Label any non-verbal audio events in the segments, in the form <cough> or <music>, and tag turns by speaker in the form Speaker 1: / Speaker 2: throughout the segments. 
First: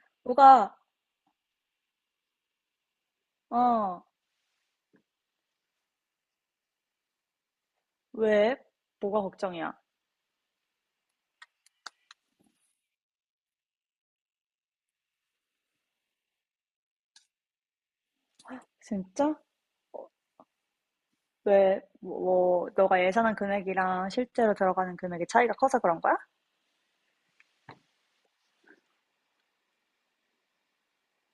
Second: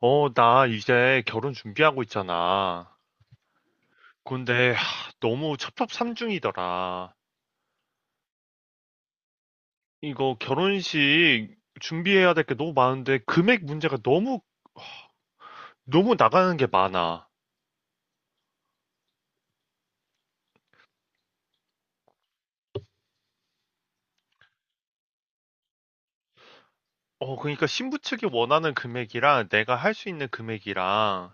Speaker 1: 어, 나
Speaker 2: 뭐가,
Speaker 1: 이제 결혼 준비하고 있잖아.
Speaker 2: 어,
Speaker 1: 근데 하, 너무 첩첩산중이더라.
Speaker 2: 왜? 뭐가 걱정이야?
Speaker 1: 이거 결혼식 준비해야 될 게 너무 많은데 금액 문제가 너무 나가는 게 많아.
Speaker 2: 진짜? 왜, 뭐, 너가 예상한 금액이랑 실제로 들어가는 금액의 차이가 커서 그런 거야?
Speaker 1: 어, 그러니까 신부 측이 원하는 금액이랑 내가 할 수 있는 금액이랑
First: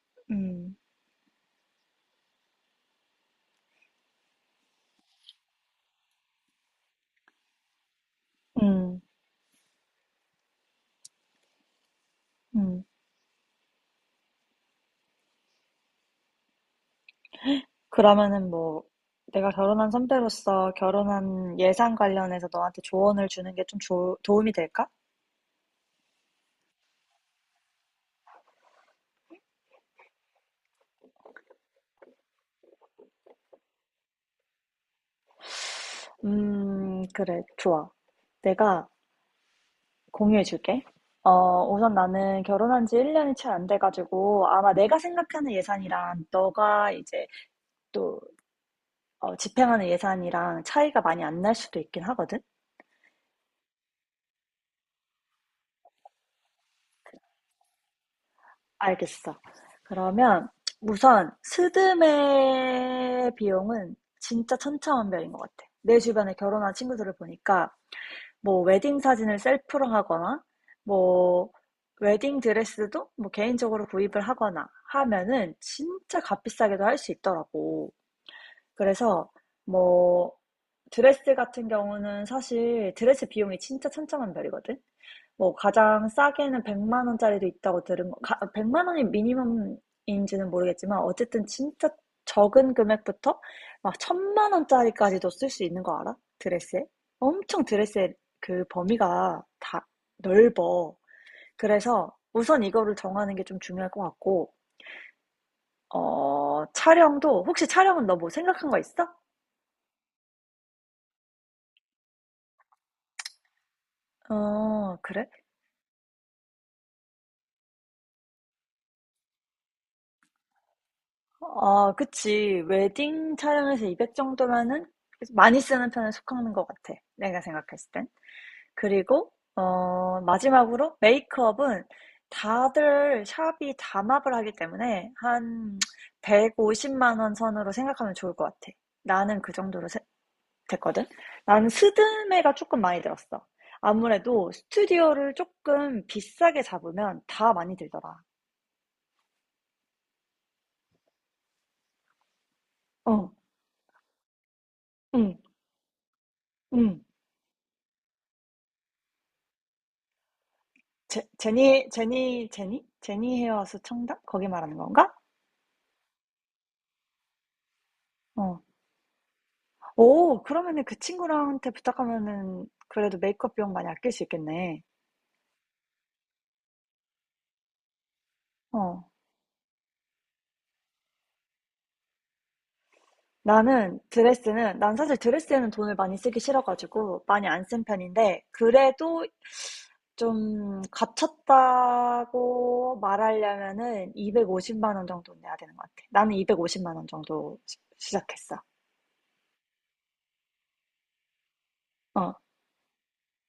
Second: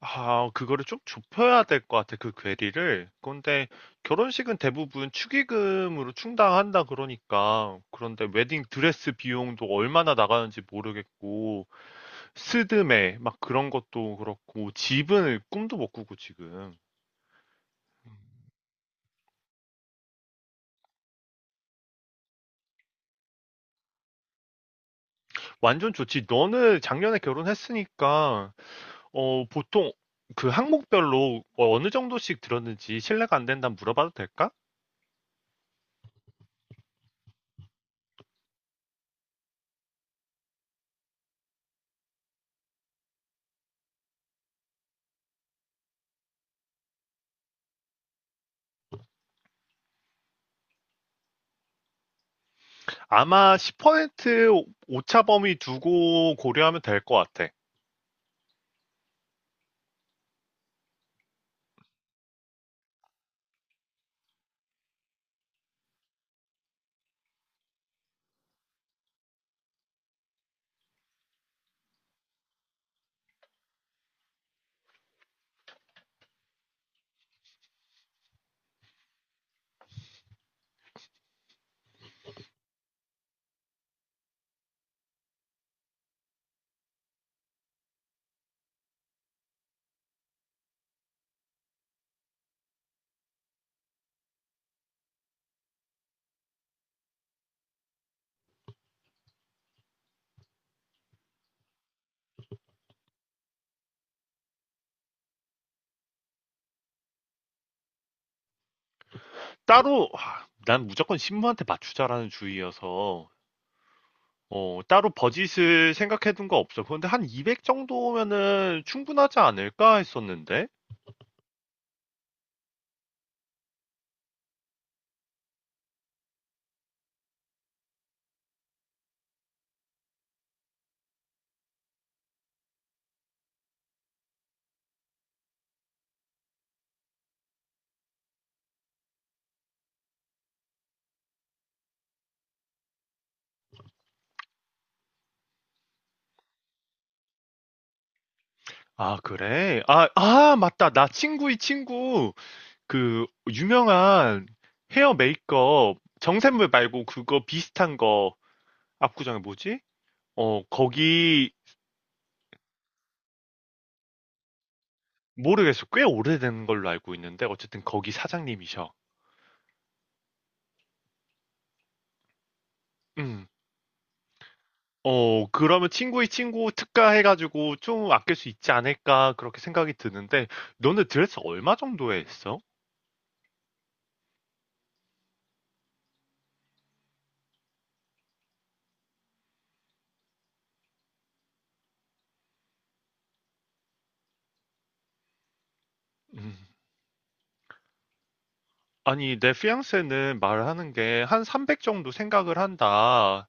Speaker 1: 아,
Speaker 2: 음,
Speaker 1: 그거를 좀 좁혀야 될 것 같아, 그 괴리를. 근데 결혼식은 대부분 축의금으로 충당한다 그러니까. 그런데 웨딩
Speaker 2: 음,
Speaker 1: 드레스 비용도 얼마나 나가는지 모르겠고.
Speaker 2: 음.
Speaker 1: 스드메 막 그런 것도 그렇고 집은 꿈도 못 꾸고 지금
Speaker 2: 그러면은 뭐, 내가 결혼한 선배로서 결혼한 예산 관련해서 너한테 조언을 주는 게 좀 도움이 될까?
Speaker 1: 완전 좋지. 너는 작년에 결혼했으니까 어 보통 그 항목별로 어, 어느 정도씩 들었는지 신뢰가 안 된다면 물어봐도 될까?
Speaker 2: 그래, 좋아. 내가 공유해 줄게. 우선 나는 결혼한 지 1년이 채 안 돼가지고, 아마 내가 생각하는 예산이랑 너가 이제 또 집행하는 예산이랑 차이가 많이 안 날 수도 있긴 하거든?
Speaker 1: 아마 10% 오차 범위 두고 고려하면 될 것 같아.
Speaker 2: 알겠어. 그러면 우선 스드메 비용은 진짜 천차만별인 것 같아. 내 주변에 결혼한 친구들을 보니까 뭐 웨딩 사진을 셀프로 하거나 뭐 웨딩 드레스도 뭐 개인적으로 구입을 하거나 하면은 진짜 값비싸게도 할 수 있더라고. 그래서 뭐 드레스 같은 경우는 사실 드레스 비용이 진짜 천차만별이거든. 뭐 가장 싸게는 100만 원짜리도 있다고 들은 거. 가, 100만 원이 미니멈인지는 모르겠지만 어쨌든 진짜 적은 금액부터 막 천만 원짜리까지도 쓸 수 있는 거 알아? 드레스에? 엄청 드레스의 그 범위가 다 넓어. 그래서 우선 이거를 정하는 게 좀 중요할 것 같고, 어, 촬영도, 혹시 촬영은 너 뭐 생각한 거 있어?
Speaker 1: 따로 아, 난 무조건 신부한테 맞추자라는 주의여서 어,
Speaker 2: 어,
Speaker 1: 따로
Speaker 2: 그래?
Speaker 1: 버짓을 생각해 둔 거 없어. 그런데 한 200 정도면은 충분하지 않을까 했었는데.
Speaker 2: 아, 그치. 웨딩 촬영에서 200 정도면은 많이 쓰는 편에 속하는 것 같아. 내가 생각했을 땐. 그리고, 어, 마지막으로 메이크업은 다들 샵이 담합을 하기 때문에 한 150만 원 선으로 생각하면 좋을 것 같아. 나는 그 정도로 됐거든. 나는 스드메가 조금 많이 들었어. 아무래도 스튜디오를 조금 비싸게 잡으면 다 많이 들더라.
Speaker 1: 아 그래? 아, 아 맞다. 나 친구의 친구 그
Speaker 2: 어,
Speaker 1: 유명한 헤어
Speaker 2: 응,
Speaker 1: 메이크업 정샘물
Speaker 2: 응.
Speaker 1: 말고 그거 비슷한 거 압구정에 뭐지? 어
Speaker 2: 제,
Speaker 1: 거기
Speaker 2: 제니, 제니, 제니? 제니 헤어스 청담? 거기 말하는 건가?
Speaker 1: 모르겠어. 꽤 오래된 걸로 알고 있는데 어쨌든 거기
Speaker 2: 어.
Speaker 1: 사장님이셔.
Speaker 2: 오, 그러면은 그 친구랑한테 부탁하면은 그래도
Speaker 1: 음.
Speaker 2: 메이크업 비용 많이 아낄 수 있겠네.
Speaker 1: 어 그러면 친구의 친구 특가 해가지고 좀 아낄 수 있지
Speaker 2: 어.
Speaker 1: 않을까 그렇게 생각이 드는데 너네 드레스 얼마 정도에 했어?
Speaker 2: 나는 드레스는, 난 사실 드레스에는 돈을 많이 쓰기 싫어가지고 많이 안 쓴 편인데, 그래도 좀 갇혔다고 말하려면은 250만 원 정도 내야 되는 것 같아. 나는
Speaker 1: 음.
Speaker 2: 250만 원 정도 시작했어.
Speaker 1: 아니 내 피앙세는 말하는 게 한 300 정도
Speaker 2: 어,
Speaker 1: 생각을 한다.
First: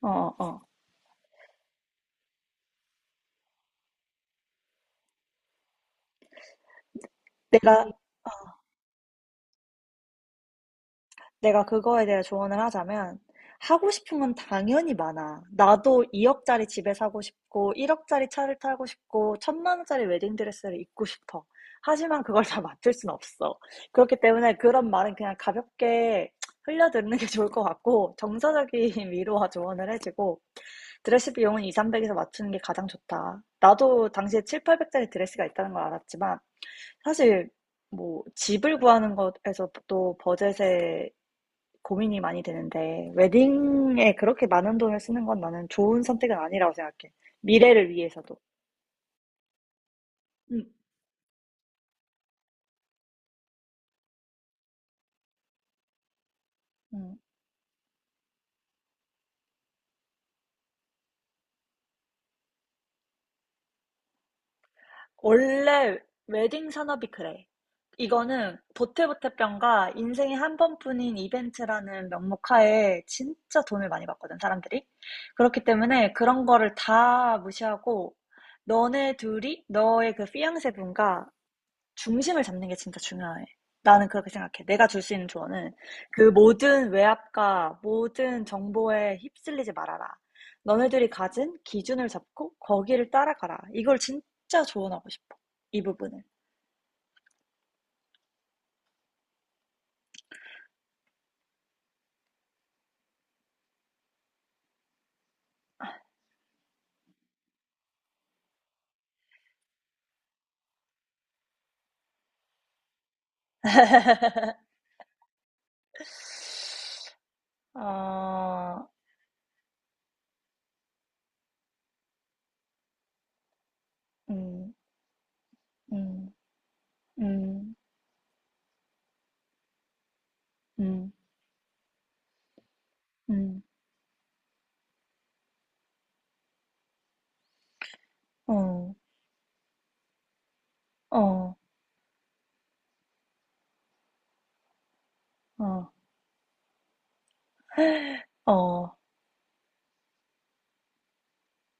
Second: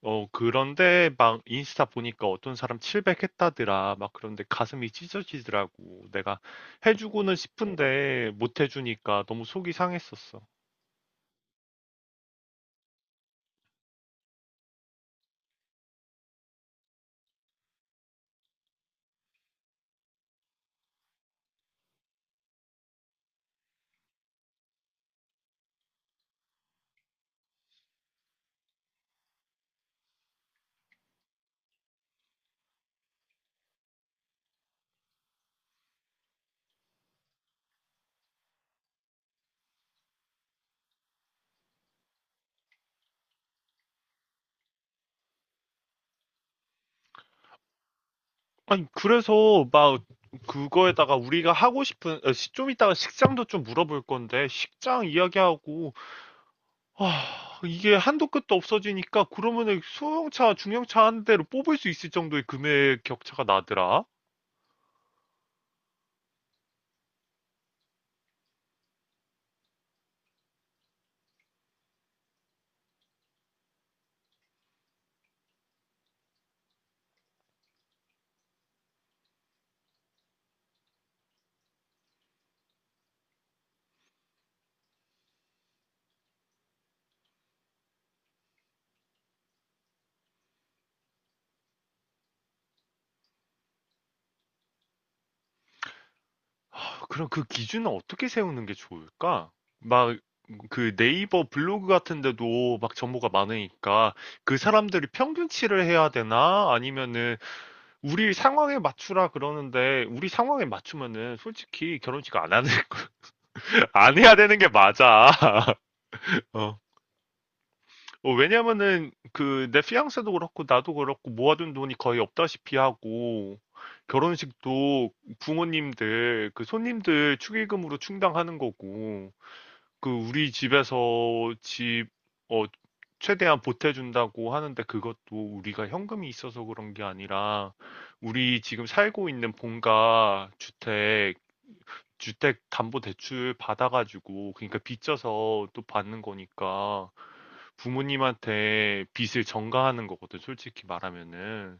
Speaker 2: 어,
Speaker 1: 어,
Speaker 2: 어. 어.
Speaker 1: 그런데 막 인스타 보니까 어떤 사람 700 했다더라. 막 그런데 가슴이 찢어지더라고. 내가 해주고는
Speaker 2: 내가,
Speaker 1: 싶은데 못 해주니까 너무 속이 상했었어.
Speaker 2: 내가 그거에 대해 조언을 하자면 하고 싶은 건 당연히 많아. 나도 2억짜리 집에 사고 싶고 1억짜리 차를 타고 싶고 천만 원짜리 웨딩드레스를 입고 싶어. 하지만 그걸 다 맞출 순 없어. 그렇기 때문에 그런 말은 그냥 가볍게 흘려듣는 게 좋을 것 같고, 정서적인 위로와 조언을 해주고 드레스 비용은 2, 300에서 맞추는 게 가장 좋다. 나도 당시에 7, 800짜리 드레스가 있다는 걸 알았지만 사실 뭐 집을 구하는 것에서도 버젯에 고민이 많이 되는데 웨딩에 그렇게 많은 돈을 쓰는 건 나는 좋은 선택은 아니라고 생각해. 미래를 위해서도.
Speaker 1: 아니, 그래서 막
Speaker 2: 음,
Speaker 1: 그거에다가 우리가 하고 싶은, 어, 좀 이따가 식장도 좀 물어볼 건데, 식장 이야기하고,
Speaker 2: 음,
Speaker 1: 아, 이게 한도 끝도 없어지니까 그러면은 소형차, 중형차 한 대로 뽑을 수 있을 정도의 금액 격차가 나더라.
Speaker 2: 원래 웨딩 산업이 그래. 이거는 보태보태병과 인생에 한 번뿐인 이벤트라는 명목하에 진짜 돈을 많이 받거든, 사람들이. 그렇기 때문에 그런 거를 다 무시하고 너네 둘이 너의 그 피앙세 분과 중심을 잡는 게 진짜 중요해. 나는 그렇게 생각해. 내가 줄 수 있는 조언은 그 모든 외압과 모든 정보에 휩쓸리지 말아라. 너네들이 가진 기준을 잡고 거기를 따라가라. 이걸 진짜 조언하고 싶어. 이 부분을.
Speaker 1: 아, 그럼 그 기준은 어떻게 세우는 게 좋을까? 막, 그 네이버 블로그 같은 데도 막 정보가 많으니까 그 사람들이 평균치를 해야 되나? 아니면은 우리 상황에 맞추라 그러는데 우리 상황에 맞추면은 솔직히 결혼식 안 하는 <laughs> 안 해야 되는 게 맞아. <laughs> 어. 어,
Speaker 2: 아,
Speaker 1: 왜냐면은 그 내 피앙세도 그렇고 나도 그렇고 모아둔 돈이 거의 없다시피 하고
Speaker 2: 음,
Speaker 1: 결혼식도
Speaker 2: 음,
Speaker 1: 부모님들 그 손님들
Speaker 2: 음,
Speaker 1: 축의금으로 충당하는 거고 그 우리 집에서
Speaker 2: 음,
Speaker 1: 집, 어, 최대한 보태준다고 하는데 그것도 우리가 현금이 있어서 그런 게 아니라 우리 지금
Speaker 2: 어,
Speaker 1: 살고 있는 본가 주택,
Speaker 2: 어,
Speaker 1: 주택 담보 대출 받아가지고 그러니까 빚져서 또
Speaker 2: 어,
Speaker 1: 받는 거니까
Speaker 2: 어,
Speaker 1: 부모님한테 빚을 전가하는 거거든, 솔직히 말하면은.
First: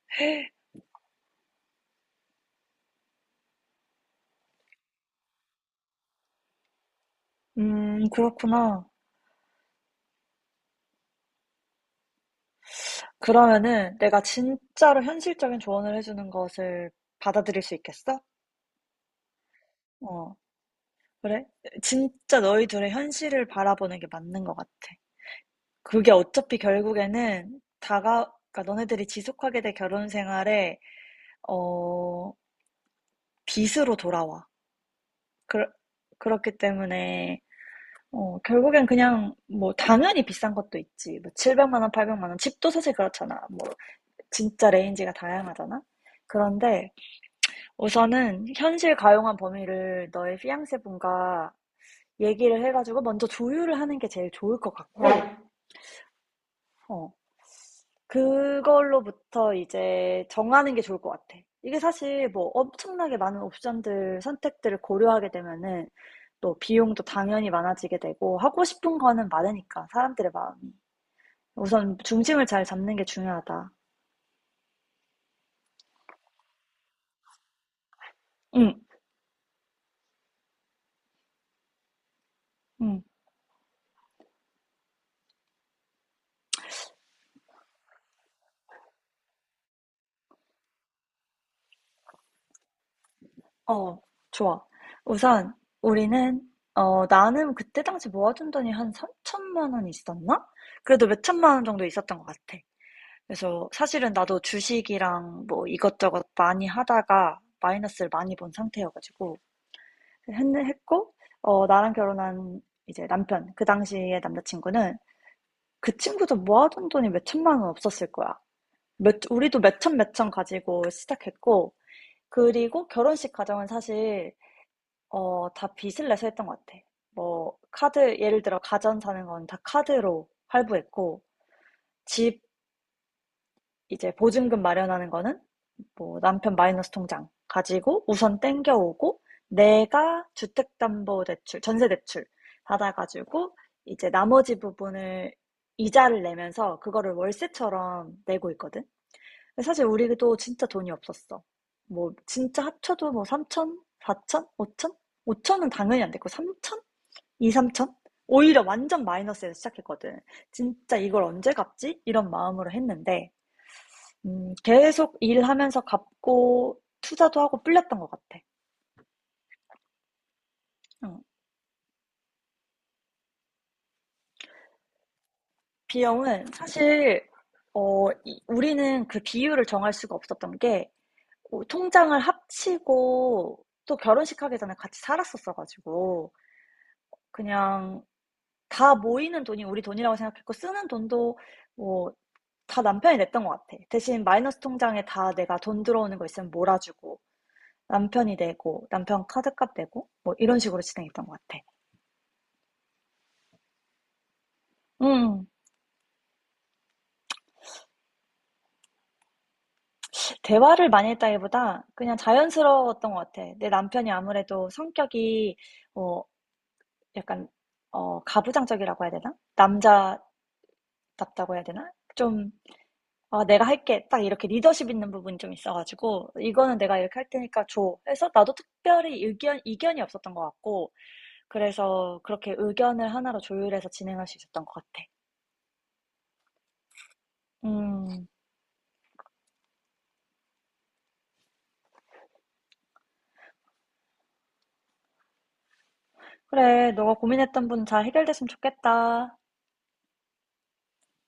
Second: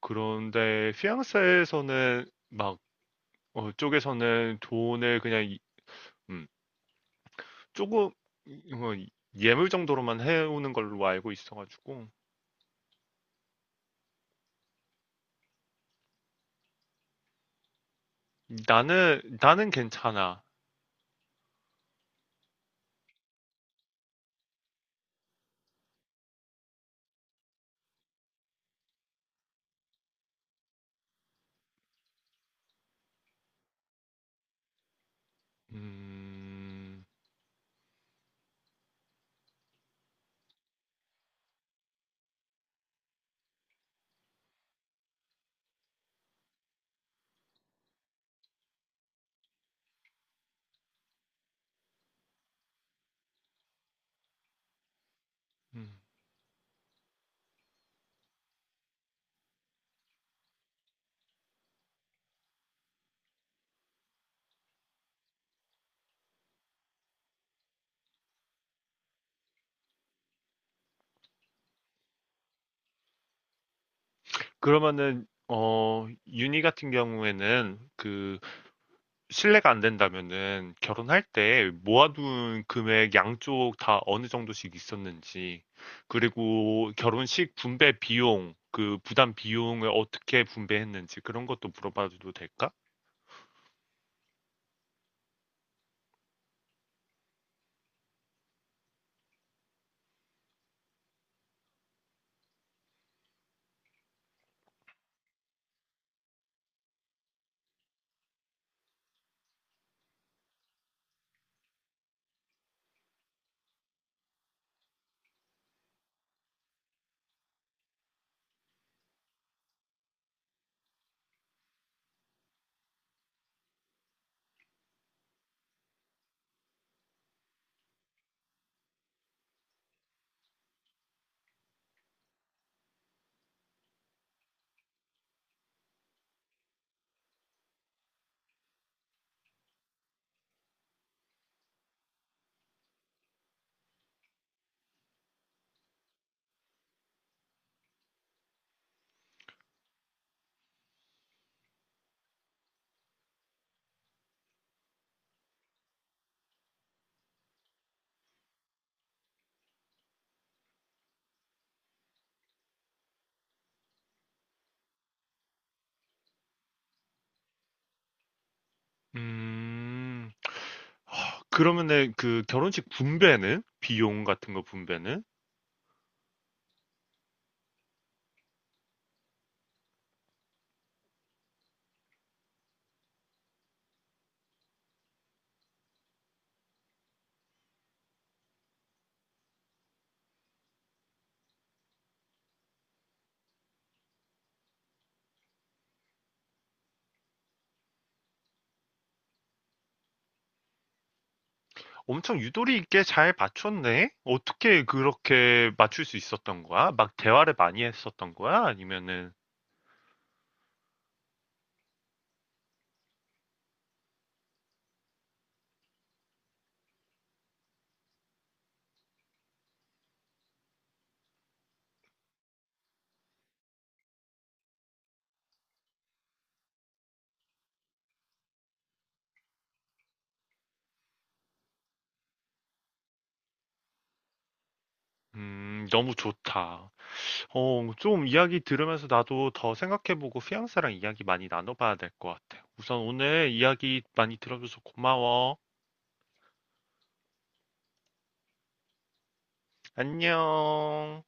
Speaker 1: 그런데 피앙세에서는 막 어, 쪽에서는 돈을 그냥 음, 조금
Speaker 2: 그렇구나.
Speaker 1: 뭐 예물 정도로만 해오는 걸로 알고 있어가지고
Speaker 2: 그러면은 내가 진짜로 현실적인 조언을 해주는 것을 받아들일 수 있겠어?
Speaker 1: 나는
Speaker 2: 어.
Speaker 1: 괜찮아.
Speaker 2: 그래? 진짜 너희 둘의 현실을 바라보는 게 맞는 것 같아. 그게 어차피 결국에는 다가, 그러니까 너네들이 지속하게 될 결혼 생활에, 어, 빚으로 돌아와. 그, 그렇기
Speaker 1: 음,
Speaker 2: 때문에, 어, 결국엔 그냥, 뭐, 당연히 비싼 것도 있지. 뭐, 700만 원, 800만 원. 집도 사실 그렇잖아. 뭐, 진짜 레인지가 다양하잖아? 그런데 우선은 현실 가용한 범위를 너의 피앙세 분과 얘기를 해가지고 먼저 조율을 하는 게 제일 좋을 것 같고,
Speaker 1: 음.
Speaker 2: 어, 그걸로부터 이제 정하는 게 좋을 것 같아. 이게 사실 뭐 엄청나게 많은 옵션들, 선택들을 고려하게 되면은 또 비용도 당연히 많아지게 되고 하고 싶은 거는 많으니까 사람들의 마음이. 우선 중심을 잘 잡는 게 중요하다.
Speaker 1: 그러면은 어 윤희 같은 경우에는 그
Speaker 2: 응,
Speaker 1: 신뢰가 안 된다면은 결혼할 때 모아둔
Speaker 2: 응,
Speaker 1: 금액 양쪽 다 어느 정도씩 있었는지 그리고 결혼식 분배 비용 그 부담 비용을 어떻게 분배했는지 그런 것도 물어봐도 될까?
Speaker 2: 어, 좋아. 우선 우리는 어, 나는 그때 당시 모아둔 돈이 한 3천만 원 있었나? 그래도 몇 천만 원 정도 있었던 것 같아. 그래서 사실은 나도 주식이랑 뭐 이것저것 많이 하다가 마이너스를 많이 본 상태여가지고 했고 어, 나랑 결혼한 이제 남편, 그 당시의 남자친구는 그 친구도 모아둔 돈이 몇 천만 원 없었을 거야. 몇, 우리도 몇 천 몇 천 가지고 시작했고 그리고 결혼식 과정은 사실 어, 다 빚을 내서 했던 것 같아. 뭐 카드, 예를 들어 가전 사는 건 다 카드로 할부했고 집 이제 보증금 마련하는 거는 뭐 남편 마이너스 통장 가지고 우선 땡겨오고 내가 주택담보대출, 전세대출 받아가지고 이제 나머지 부분을 이자를 내면서 그거를 월세처럼 내고 있거든. 사실 우리도 진짜 돈이 없었어. 뭐 진짜 합쳐도 뭐 3천, 4천, 5천? 5천은 당연히 안 됐고 3천? 2, 3천? 오히려 완전 마이너스에서 시작했거든. 진짜 이걸 언제 갚지? 이런 마음으로 했는데 계속 일하면서 갚고 투자도 하고 불렸던 것 같아.
Speaker 1: 음.
Speaker 2: 응.
Speaker 1: 아, 그러면은 그 결혼식 분배는? 비용 같은 거 분배는?
Speaker 2: 비용은 사실 어 이 우리는 그 비율을 정할 수가 없었던 게 어 통장을 합치고 또 결혼식 하기 전에 같이 살았었어 가지고 그냥 다 모이는 돈이 우리 돈이라고 생각했고 쓰는 돈도 뭐 다 남편이 냈던 것 같아. 대신 마이너스 통장에 다 내가 돈 들어오는 거 있으면 몰아주고 남편이 내고 남편 카드값 내고 뭐 이런 식으로 진행했던 것 같아.
Speaker 1: 엄청 유도리 있게 잘 맞췄네? 어떻게
Speaker 2: 음.
Speaker 1: 그렇게 맞출 수 있었던 거야? 막 대화를 많이 했었던 거야? 아니면은,
Speaker 2: 대화를 많이 했다기보다 그냥 자연스러웠던 것 같아. 내 남편이 아무래도 성격이 어 약간 어 가부장적이라고 해야 되나? 남자답다고 해야 되나? 좀 아, 내가 할게. 딱 이렇게 리더십 있는 부분이 좀 있어가지고, 이거는 내가 이렇게 할 테니까 줘. 해서 나도 특별히 이견이 없었던 것 같고, 그래서 그렇게 의견을 하나로 조율해서 진행할 수 있었던 것 같아.
Speaker 1: 너무 좋다. 어, 좀
Speaker 2: 음,
Speaker 1: 이야기 들으면서 나도 더 생각해보고 피앙사랑 이야기 많이 나눠봐야 될 것 같아. 우선 오늘 이야기 많이 들어줘서 고마워.
Speaker 2: 그래. 너가 고민했던 분 잘 해결됐으면 좋겠다.
Speaker 1: 안녕.